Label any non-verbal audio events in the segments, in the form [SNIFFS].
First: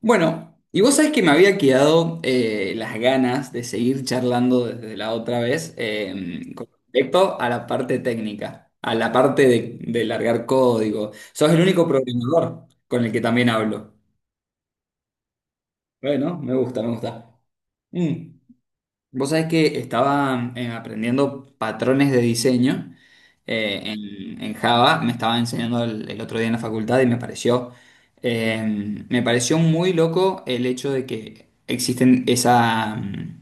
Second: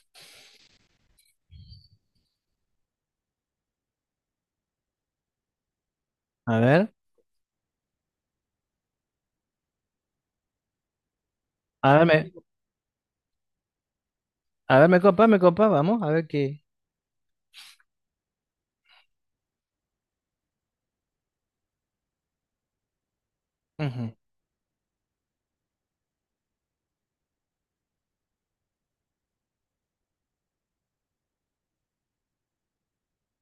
Bueno, y vos sabés que me había quedado las ganas de seguir charlando desde la otra vez A con ver, respecto a la parte técnica, a la parte de largar código. Sos el único a ver, me, programador con el que también hablo. Me copa, vamos, a ver Bueno, me qué. gusta, me gusta. Mm. Vos sabés que estaba aprendiendo patrones de diseño Ujú. En Java, me estaba enseñando el otro día en la facultad y me pareció muy loco el hecho de que existen esa... mm,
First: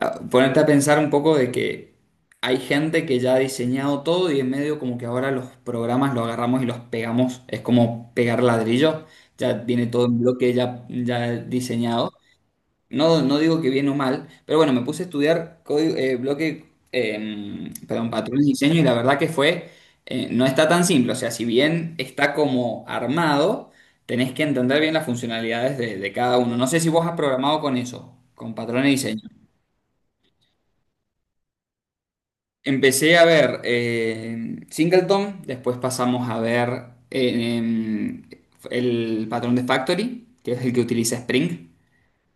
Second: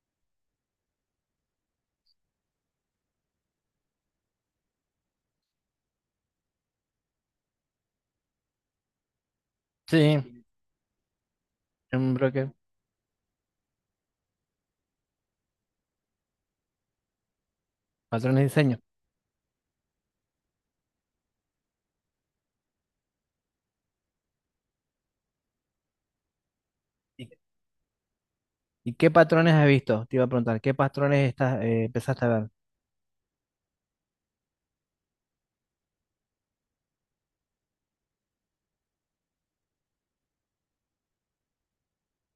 ah, Ponerte a pensar un poco de que hay gente que ya ha diseñado todo y en medio como que ahora los programas los agarramos y los pegamos, es como pegar ladrillo, ya viene todo en Sí, bloque ya, ya diseñado. un broker, No, no digo que bien o mal, pero bueno, me puse a estudiar código, perdón, patrones de patrones de diseño diseño. y la verdad que fue, no está tan simple, o sea, si bien está como armado, tenés que entender bien las funcionalidades de cada uno. No sé si vos has ¿Y, programado con eso, con patrones de y qué diseño. patrones has visto? Te iba a preguntar, ¿qué patrones estás, empezaste a ver? Empecé a ver Singleton, después pasamos a ver eh, em, el patrón de Factory, que es el que utiliza Spring.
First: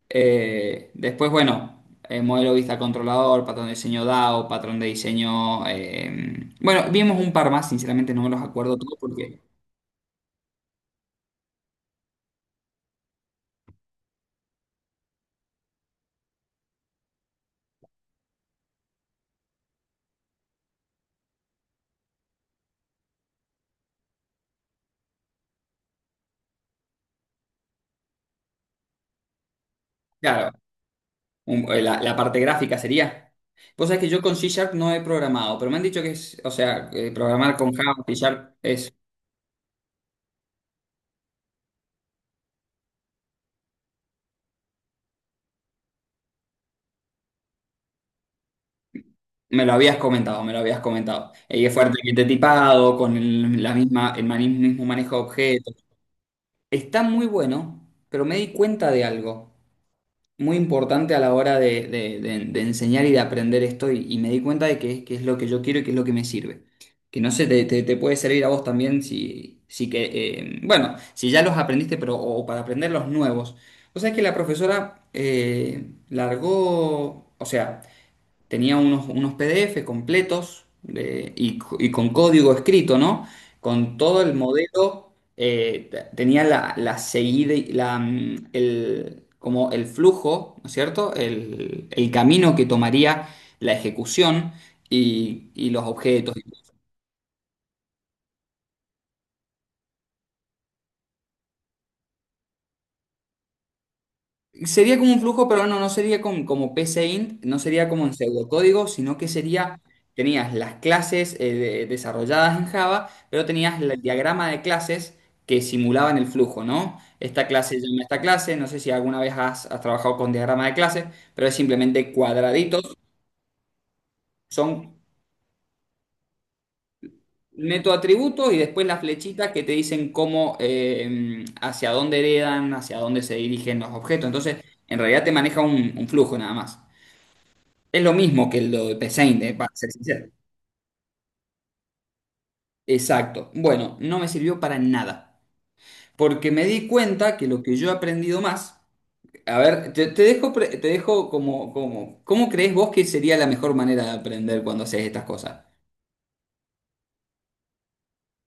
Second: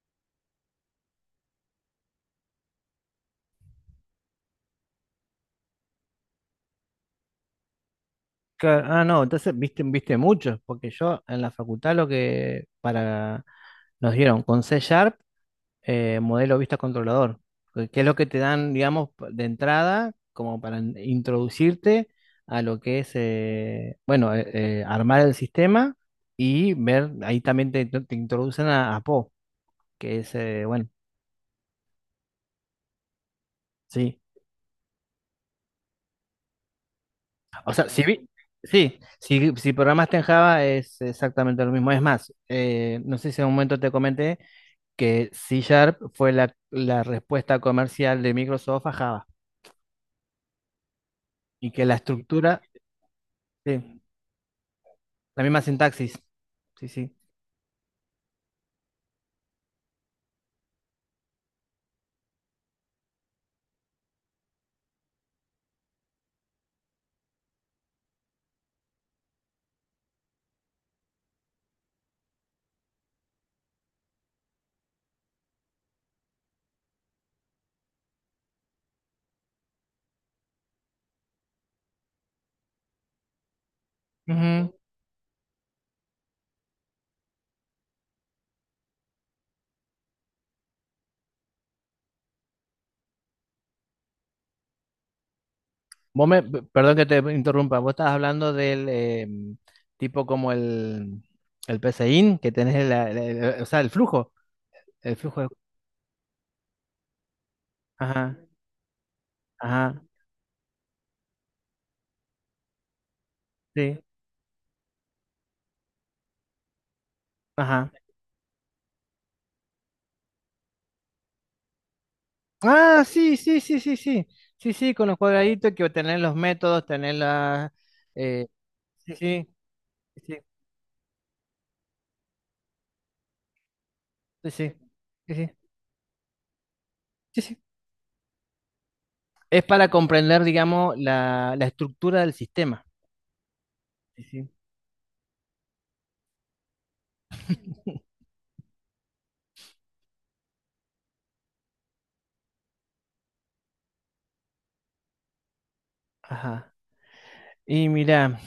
Después, bueno, modelo vista controlador, patrón de diseño DAO, patrón de diseño. Bueno, vimos un par más, sinceramente no me los acuerdo Claro, todos ah, no, porque, entonces viste, viste muchos, porque yo en la facultad lo que para nos dieron con C Sharp, modelo vista controlador, que es lo que te dan, digamos, de entrada, como para introducirte a lo que es, armar el sistema y ver, ahí también te introducen a Po, que es, claro, bueno, la, la parte gráfica sería. Vos sabés que sí. yo con C Sharp no he programado, pero me han dicho que es, o sea, programar O con sea, Java, C Sharp es. sí, si programaste en Java es exactamente lo mismo. Es más, no sé si en un momento te comenté que C Sharp fue la, la respuesta comercial de Microsoft a Java Me lo habías comentado, me lo habías comentado. Y y es que la fuertemente estructura... tipado, con la Sí. misma, mismo manejo de La misma objetos. sintaxis. Sí, Está sí. muy bueno, pero me di cuenta de algo muy importante a la hora de enseñar y de aprender esto y me di cuenta de que es que es lo que yo quiero y que es lo que me sirve. Que no sé, te puede servir a vos también si, si que, bueno, si ya los aprendiste, pero o para aprender los nuevos. O sea, que la profesora largó, o sea, tenía unos, unos PDF completos y, y con código escrito, ¿no? Con todo el Ujú. modelo, tenía la, la seguida, y como el flujo, ¿no es cierto? El camino que tomaría la ejecución y los objetos. Perdón que te interrumpa, vos estabas hablando del tipo como el PCIN, que tenés el, o sea, Sería como el un flujo de... flujo, pero no, no sería como PCInt, no sería como en Ajá, pseudocódigo, sino que sería, ajá, tenías las clases desarrolladas en Java, pero tenías sí, el diagrama de clases que simulaban el flujo, ¿no? Esta clase ajá. llama a esta clase, no sé si alguna vez has, has trabajado con diagrama de clases, pero es simplemente cuadraditos, Ah, sí, sí, sí, sí, sí, sí, sí, son con los cuadraditos que tenés los métodos, tenés la... neto eh, atributos y después las sí, sí, flechitas que te dicen sí, cómo, hacia dónde heredan, hacia dónde se dirigen los objetos. sí, Entonces, sí, en realidad te sí, sí, maneja un flujo nada más. sí, sí. Es lo mismo que lo de P. Saint, Es para para ser sincero. comprender, digamos, la estructura del sistema. Exacto. Bueno, no Sí, me sí. sirvió para nada. Porque me di cuenta que lo que yo he aprendido más. A ver, te dejo, te dejo como, como. ¿Cómo crees vos que sería la mejor manera de aprender cuando haces estas cosas? Ajá. Y mirá.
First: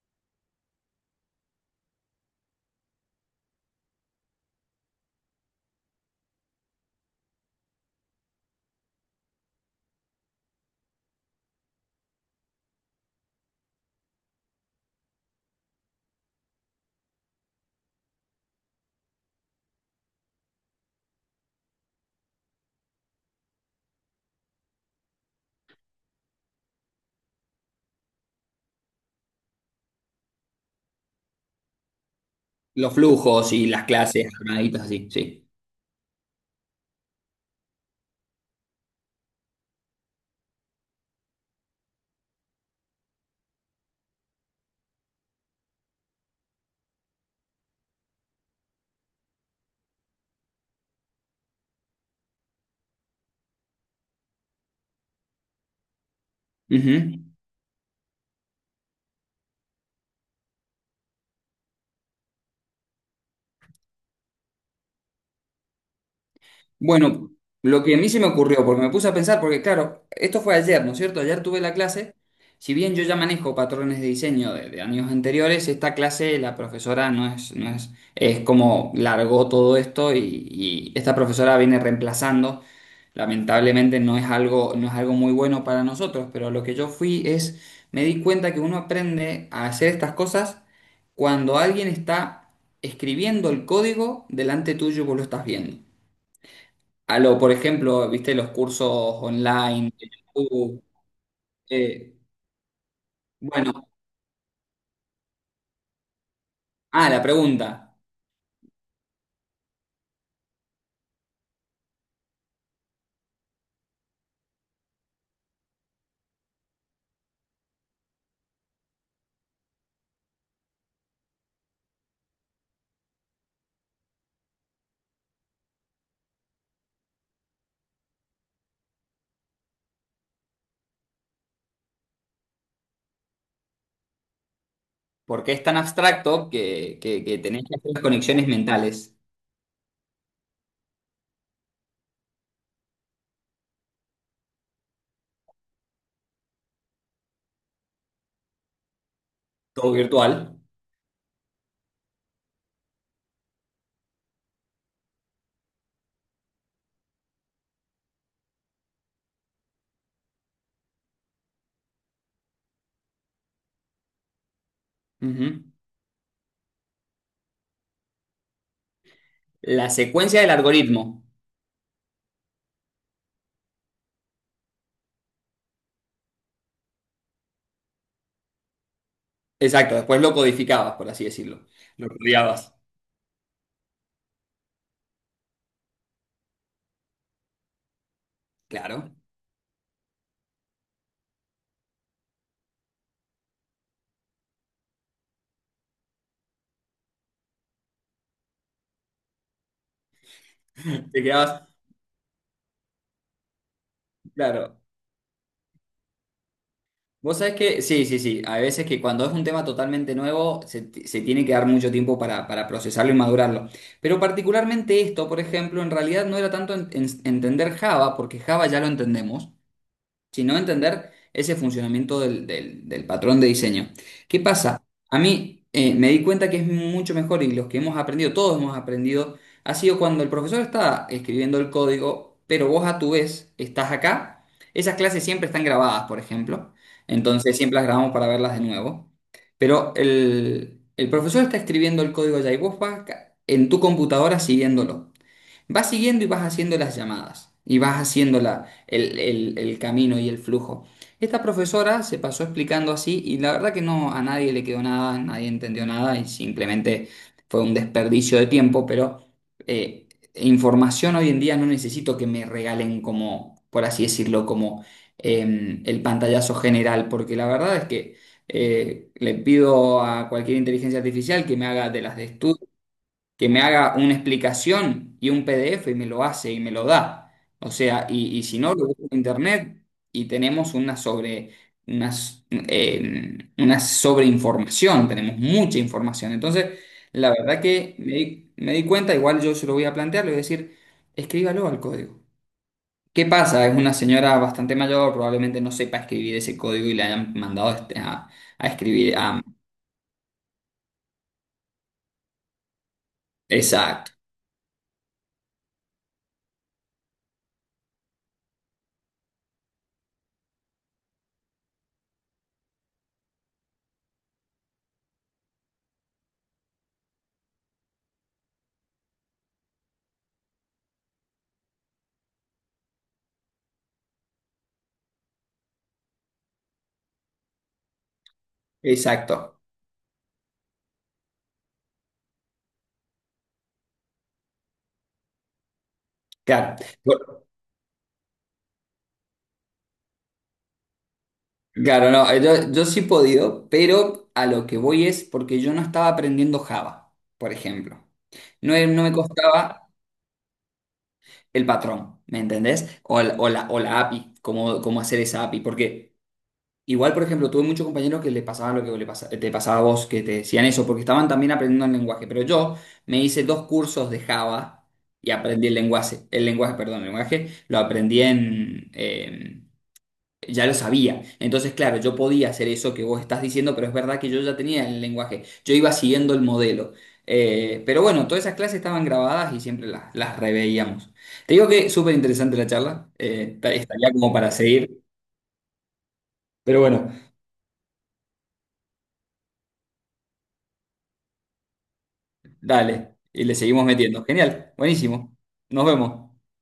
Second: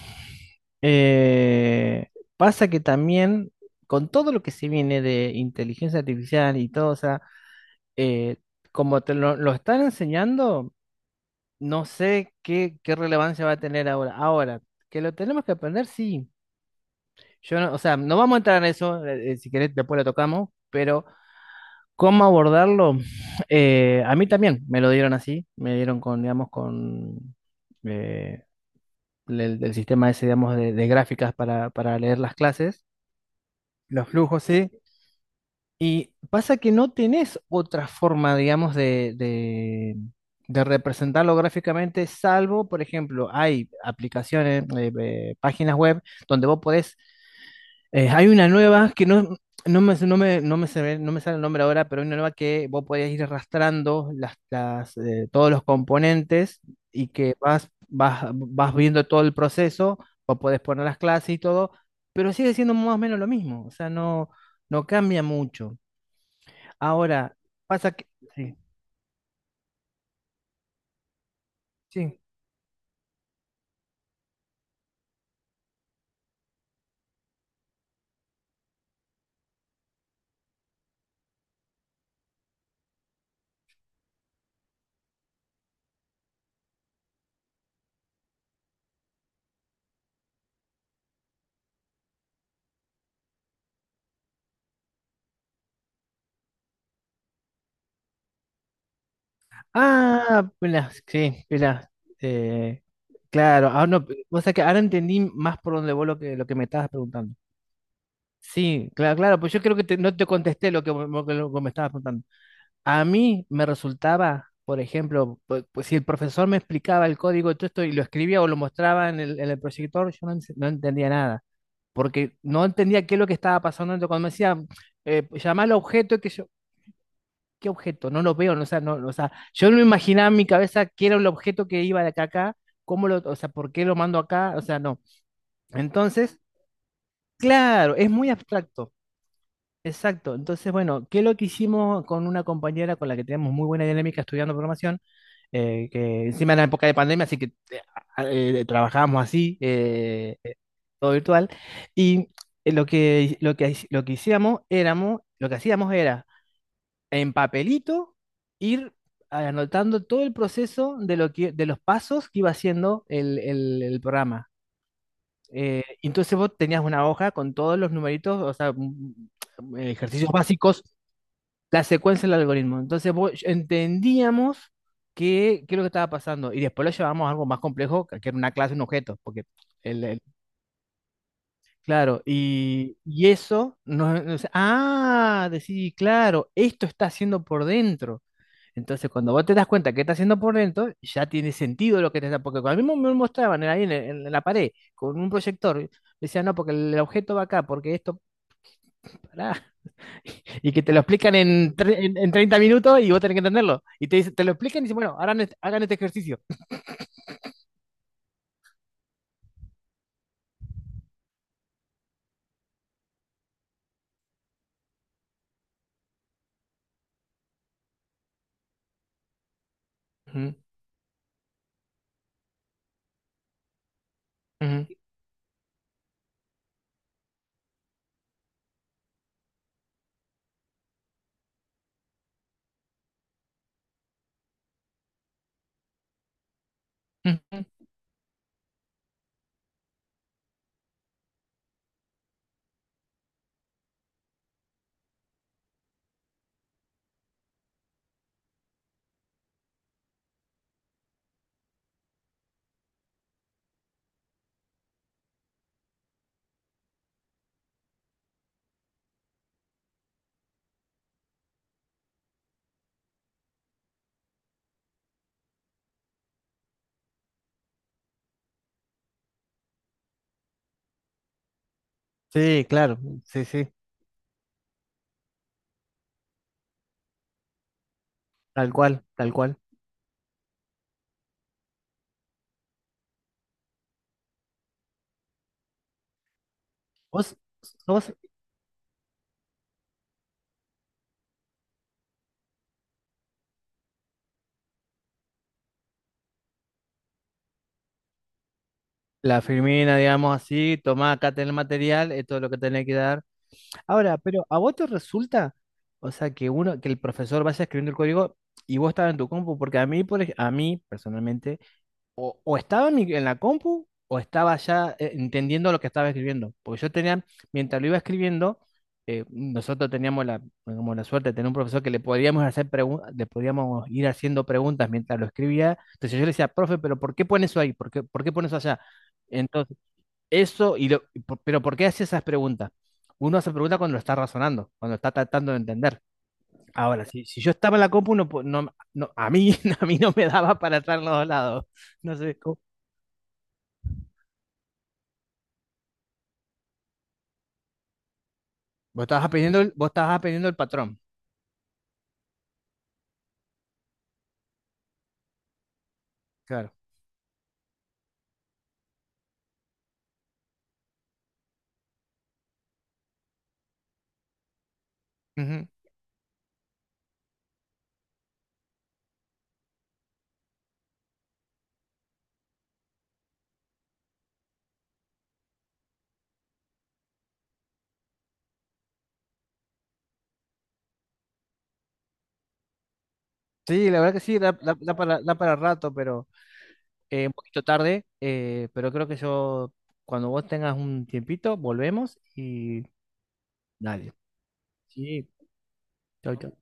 Eh, pasa que también con todo lo que se viene de inteligencia artificial y todo, o sea, eh, como te lo están enseñando, no sé qué, qué relevancia va a tener ahora. Ahora, que lo tenemos que aprender, sí. Yo no- o sea, no vamos a entrar en eso, si querés después lo tocamos, pero cómo abordarlo, [SNIFFS] a mí también me lo dieron así, me dieron con, digamos, con eh, el sistema ese, digamos, de gráficas para leer las clases. Los flujos y las Los clases flujos, sí. armaditas así, sí. Y pasa que no tenés otra forma, digamos, de representarlo gráficamente, salvo, por ejemplo, hay aplicaciones, páginas web donde vos podés, hay una nueva que no, no me, no me, no me, se no me sale el nombre ahora, pero hay una nueva que vos podés ir arrastrando las, todos los componentes y Ujú. que vas viendo todo el proceso, vos podés poner las clases y todo, pero sigue siendo más o menos lo mismo, o sea, no, no cambia mucho. Bueno, Ahora, lo pasa que a que... mí se me Sí, ocurrió, porque me puse a pensar, porque claro, esto fue ayer, ¿no es cierto? Ayer tuve la clase, sí. si bien yo ya manejo patrones de diseño de años anteriores, esta clase la profesora no es, no es, es como largó todo esto y esta profesora viene reemplazando. Lamentablemente no es algo, no es algo muy bueno para nosotros, pero lo que yo fui es, me di cuenta que uno aprende a hacer estas cosas cuando alguien está escribiendo el código delante tuyo y vos lo estás viendo. A lo, por ejemplo, viste los cursos online de Ah, YouTube. mirá, sí, mirá, eh, eh, claro, ahora bueno, no, o sea que ahora entendí más por donde vos lo que me estabas la preguntando. pregunta, Sí, claro, claro, pues yo creo que no te contesté lo que, lo que lo que me estabas preguntando. A mí me resultaba, por ejemplo, pues, si el profesor me explicaba el código de todo esto y lo escribía o lo mostraba en el proyector, yo no, no entendía nada, porque no entendía qué es lo que estaba pasando cuando me decía, pues, llamá al objeto, que yo, ¿qué objeto? No lo veo, no, o sea, no, no, o sea, yo no imaginaba en mi cabeza qué era el objeto que iba de acá a acá, cómo lo, o sea, por qué lo mando acá, o sea, no. ¿por qué es tan Entonces, abstracto que tenés que hacer claro, las es muy conexiones abstracto. mentales? Exacto. Entonces, bueno, ¿qué es lo que hicimos con una compañera con la que tenemos muy buena dinámica estudiando programación? Que encima era época de pandemia, así que eh, trabajábamos así, Todo virtual. todo virtual. Y lo que, lo que hacíamos éramos, lo que hacíamos era en papelito ir anotando todo el proceso de lo que, de los pasos que iba haciendo el, el programa. Ujú. Entonces vos tenías una hoja con todos los numeritos, o sea, La ejercicios secuencia del básicos, algoritmo. la secuencia del algoritmo. Entonces entendíamos qué, qué es lo que estaba pasando y después lo llevamos a algo más complejo, que era una clase, un objeto, porque Exacto, el, después lo codificabas, por así decirlo. Lo claro, rodeabas. Y eso nos, ah, decís, claro, esto está haciendo por dentro. Entonces Claro. cuando vos te das cuenta que está haciendo por dentro, ya tiene sentido lo que te está, porque cuando a mí me mostraban ahí en la pared con un proyector, decían, no, porque el objeto va acá, porque esto, pará. Y que te lo Te explican quedabas, en, en 30 minutos y vos tenés que entenderlo. Y te, te lo claro. explican y dicen, bueno, hagan este ejercicio. Vos sabés que, sí, sí, sí, hay veces que cuando es un tema totalmente nuevo se tiene que dar mucho tiempo para procesarlo y madurarlo. Pero particularmente esto, por ejemplo, en realidad no era tanto entender Java, porque Java ya lo entendemos, Ujú, sino entender ese funcionamiento del patrón de diseño. ¿Qué pasa? ujú, A mí me di cuenta que es mucho mejor y los que hemos aprendido, todos hemos aprendido, ha sido cuando el profesor está escribiendo el código, pero vos a tu vez estás acá. Esas clases siempre están grabadas, por ejemplo. Entonces ujú. siempre las grabamos para verlas de nuevo. Pero el profesor está escribiendo el código allá y vos vas acá en tu computadora siguiéndolo. Vas siguiendo y vas haciendo las llamadas y vas haciendo el camino y el flujo. Esta profesora se pasó explicando así y la verdad que no a nadie le quedó nada, nadie entendió nada y simplemente fue un desperdicio de tiempo, pero eh, información hoy en día no necesito que me regalen como, por así decirlo, como el pantallazo general, porque la verdad es que le pido a cualquier inteligencia artificial que me haga de las de Sí, estudio, claro, sí, que me sí, haga una explicación y un PDF y me lo hace y me lo da. O sea, y si no, tal lo busco cual, en tal cual. internet y tenemos una sobre, una, s- una sobreinformación, tenemos mucha información. Entonces, la Vos verdad que sos me di cuenta, igual yo se lo voy a plantear, le voy a decir, escríbalo al código. ¿Qué pasa? Es una señora bastante mayor, probablemente no sepa escribir ese código y le hayan mandado a escribir. La Firmina, digamos así, tomá, acá tenés el material, esto es lo que tenés que dar. Exacto, Ahora, pero ¿a vos te resulta, o sea, que uno, que el profesor vaya escribiendo el código y vos estás en tu compu? Porque a mí, por, a mí, personalmente, o estaba en, en la compu o estaba ya entendiendo lo que estaba escribiendo. Porque yo tenía, mientras lo iba escribiendo, nosotros teníamos la, como la suerte de tener un profesor que le podíamos hacer preguntas, le podíamos ir haciendo preguntas mientras lo escribía. Entonces yo le decía, profe, pero ¿por qué pone eso ahí? Por qué pone eso allá? exacto. Entonces, eso, pero ¿por qué hace esas preguntas? Uno hace preguntas cuando lo está razonando, cuando está tratando de entender. Claro. Ahora, si, si yo estaba en la compu, no, no, no, a mí, [LAUGHS] a mí no me daba para estar en los dos lados. Claro, No no, sé, cómo- yo sí he podido, pero a lo que voy es porque yo no estaba aprendiendo Java, por ejemplo. No, no Vos me estabas aprendiendo el, vos costaba estabas aprendiendo el patrón. el patrón, ¿me entendés? O la API, cómo, cómo hacer esa API. Porque Claro. igual, por ejemplo, tuve muchos compañeros que le pasaba lo que te pasaba a vos, que te decían eso, porque estaban también aprendiendo el lenguaje. Pero yo me hice 2 cursos de Java y aprendí Ujú. El lenguaje, perdón, el lenguaje, lo aprendí en ya lo sabía. Entonces, claro, yo podía hacer eso que vos estás diciendo, pero es verdad que yo ya tenía el lenguaje, yo iba siguiendo el modelo. Pero bueno, todas esas clases estaban grabadas y siempre las reveíamos. Te digo que súper interesante la charla, Sí, la estaría verdad que como sí, para da, da seguir, para, da para rato, pero pero bueno, un poquito tarde. Pero creo que yo, cuando vos tengas un tiempito, volvemos y dale, y le seguimos dale. metiendo. Genial, Sí, buenísimo. Nos vemos. chau, chau.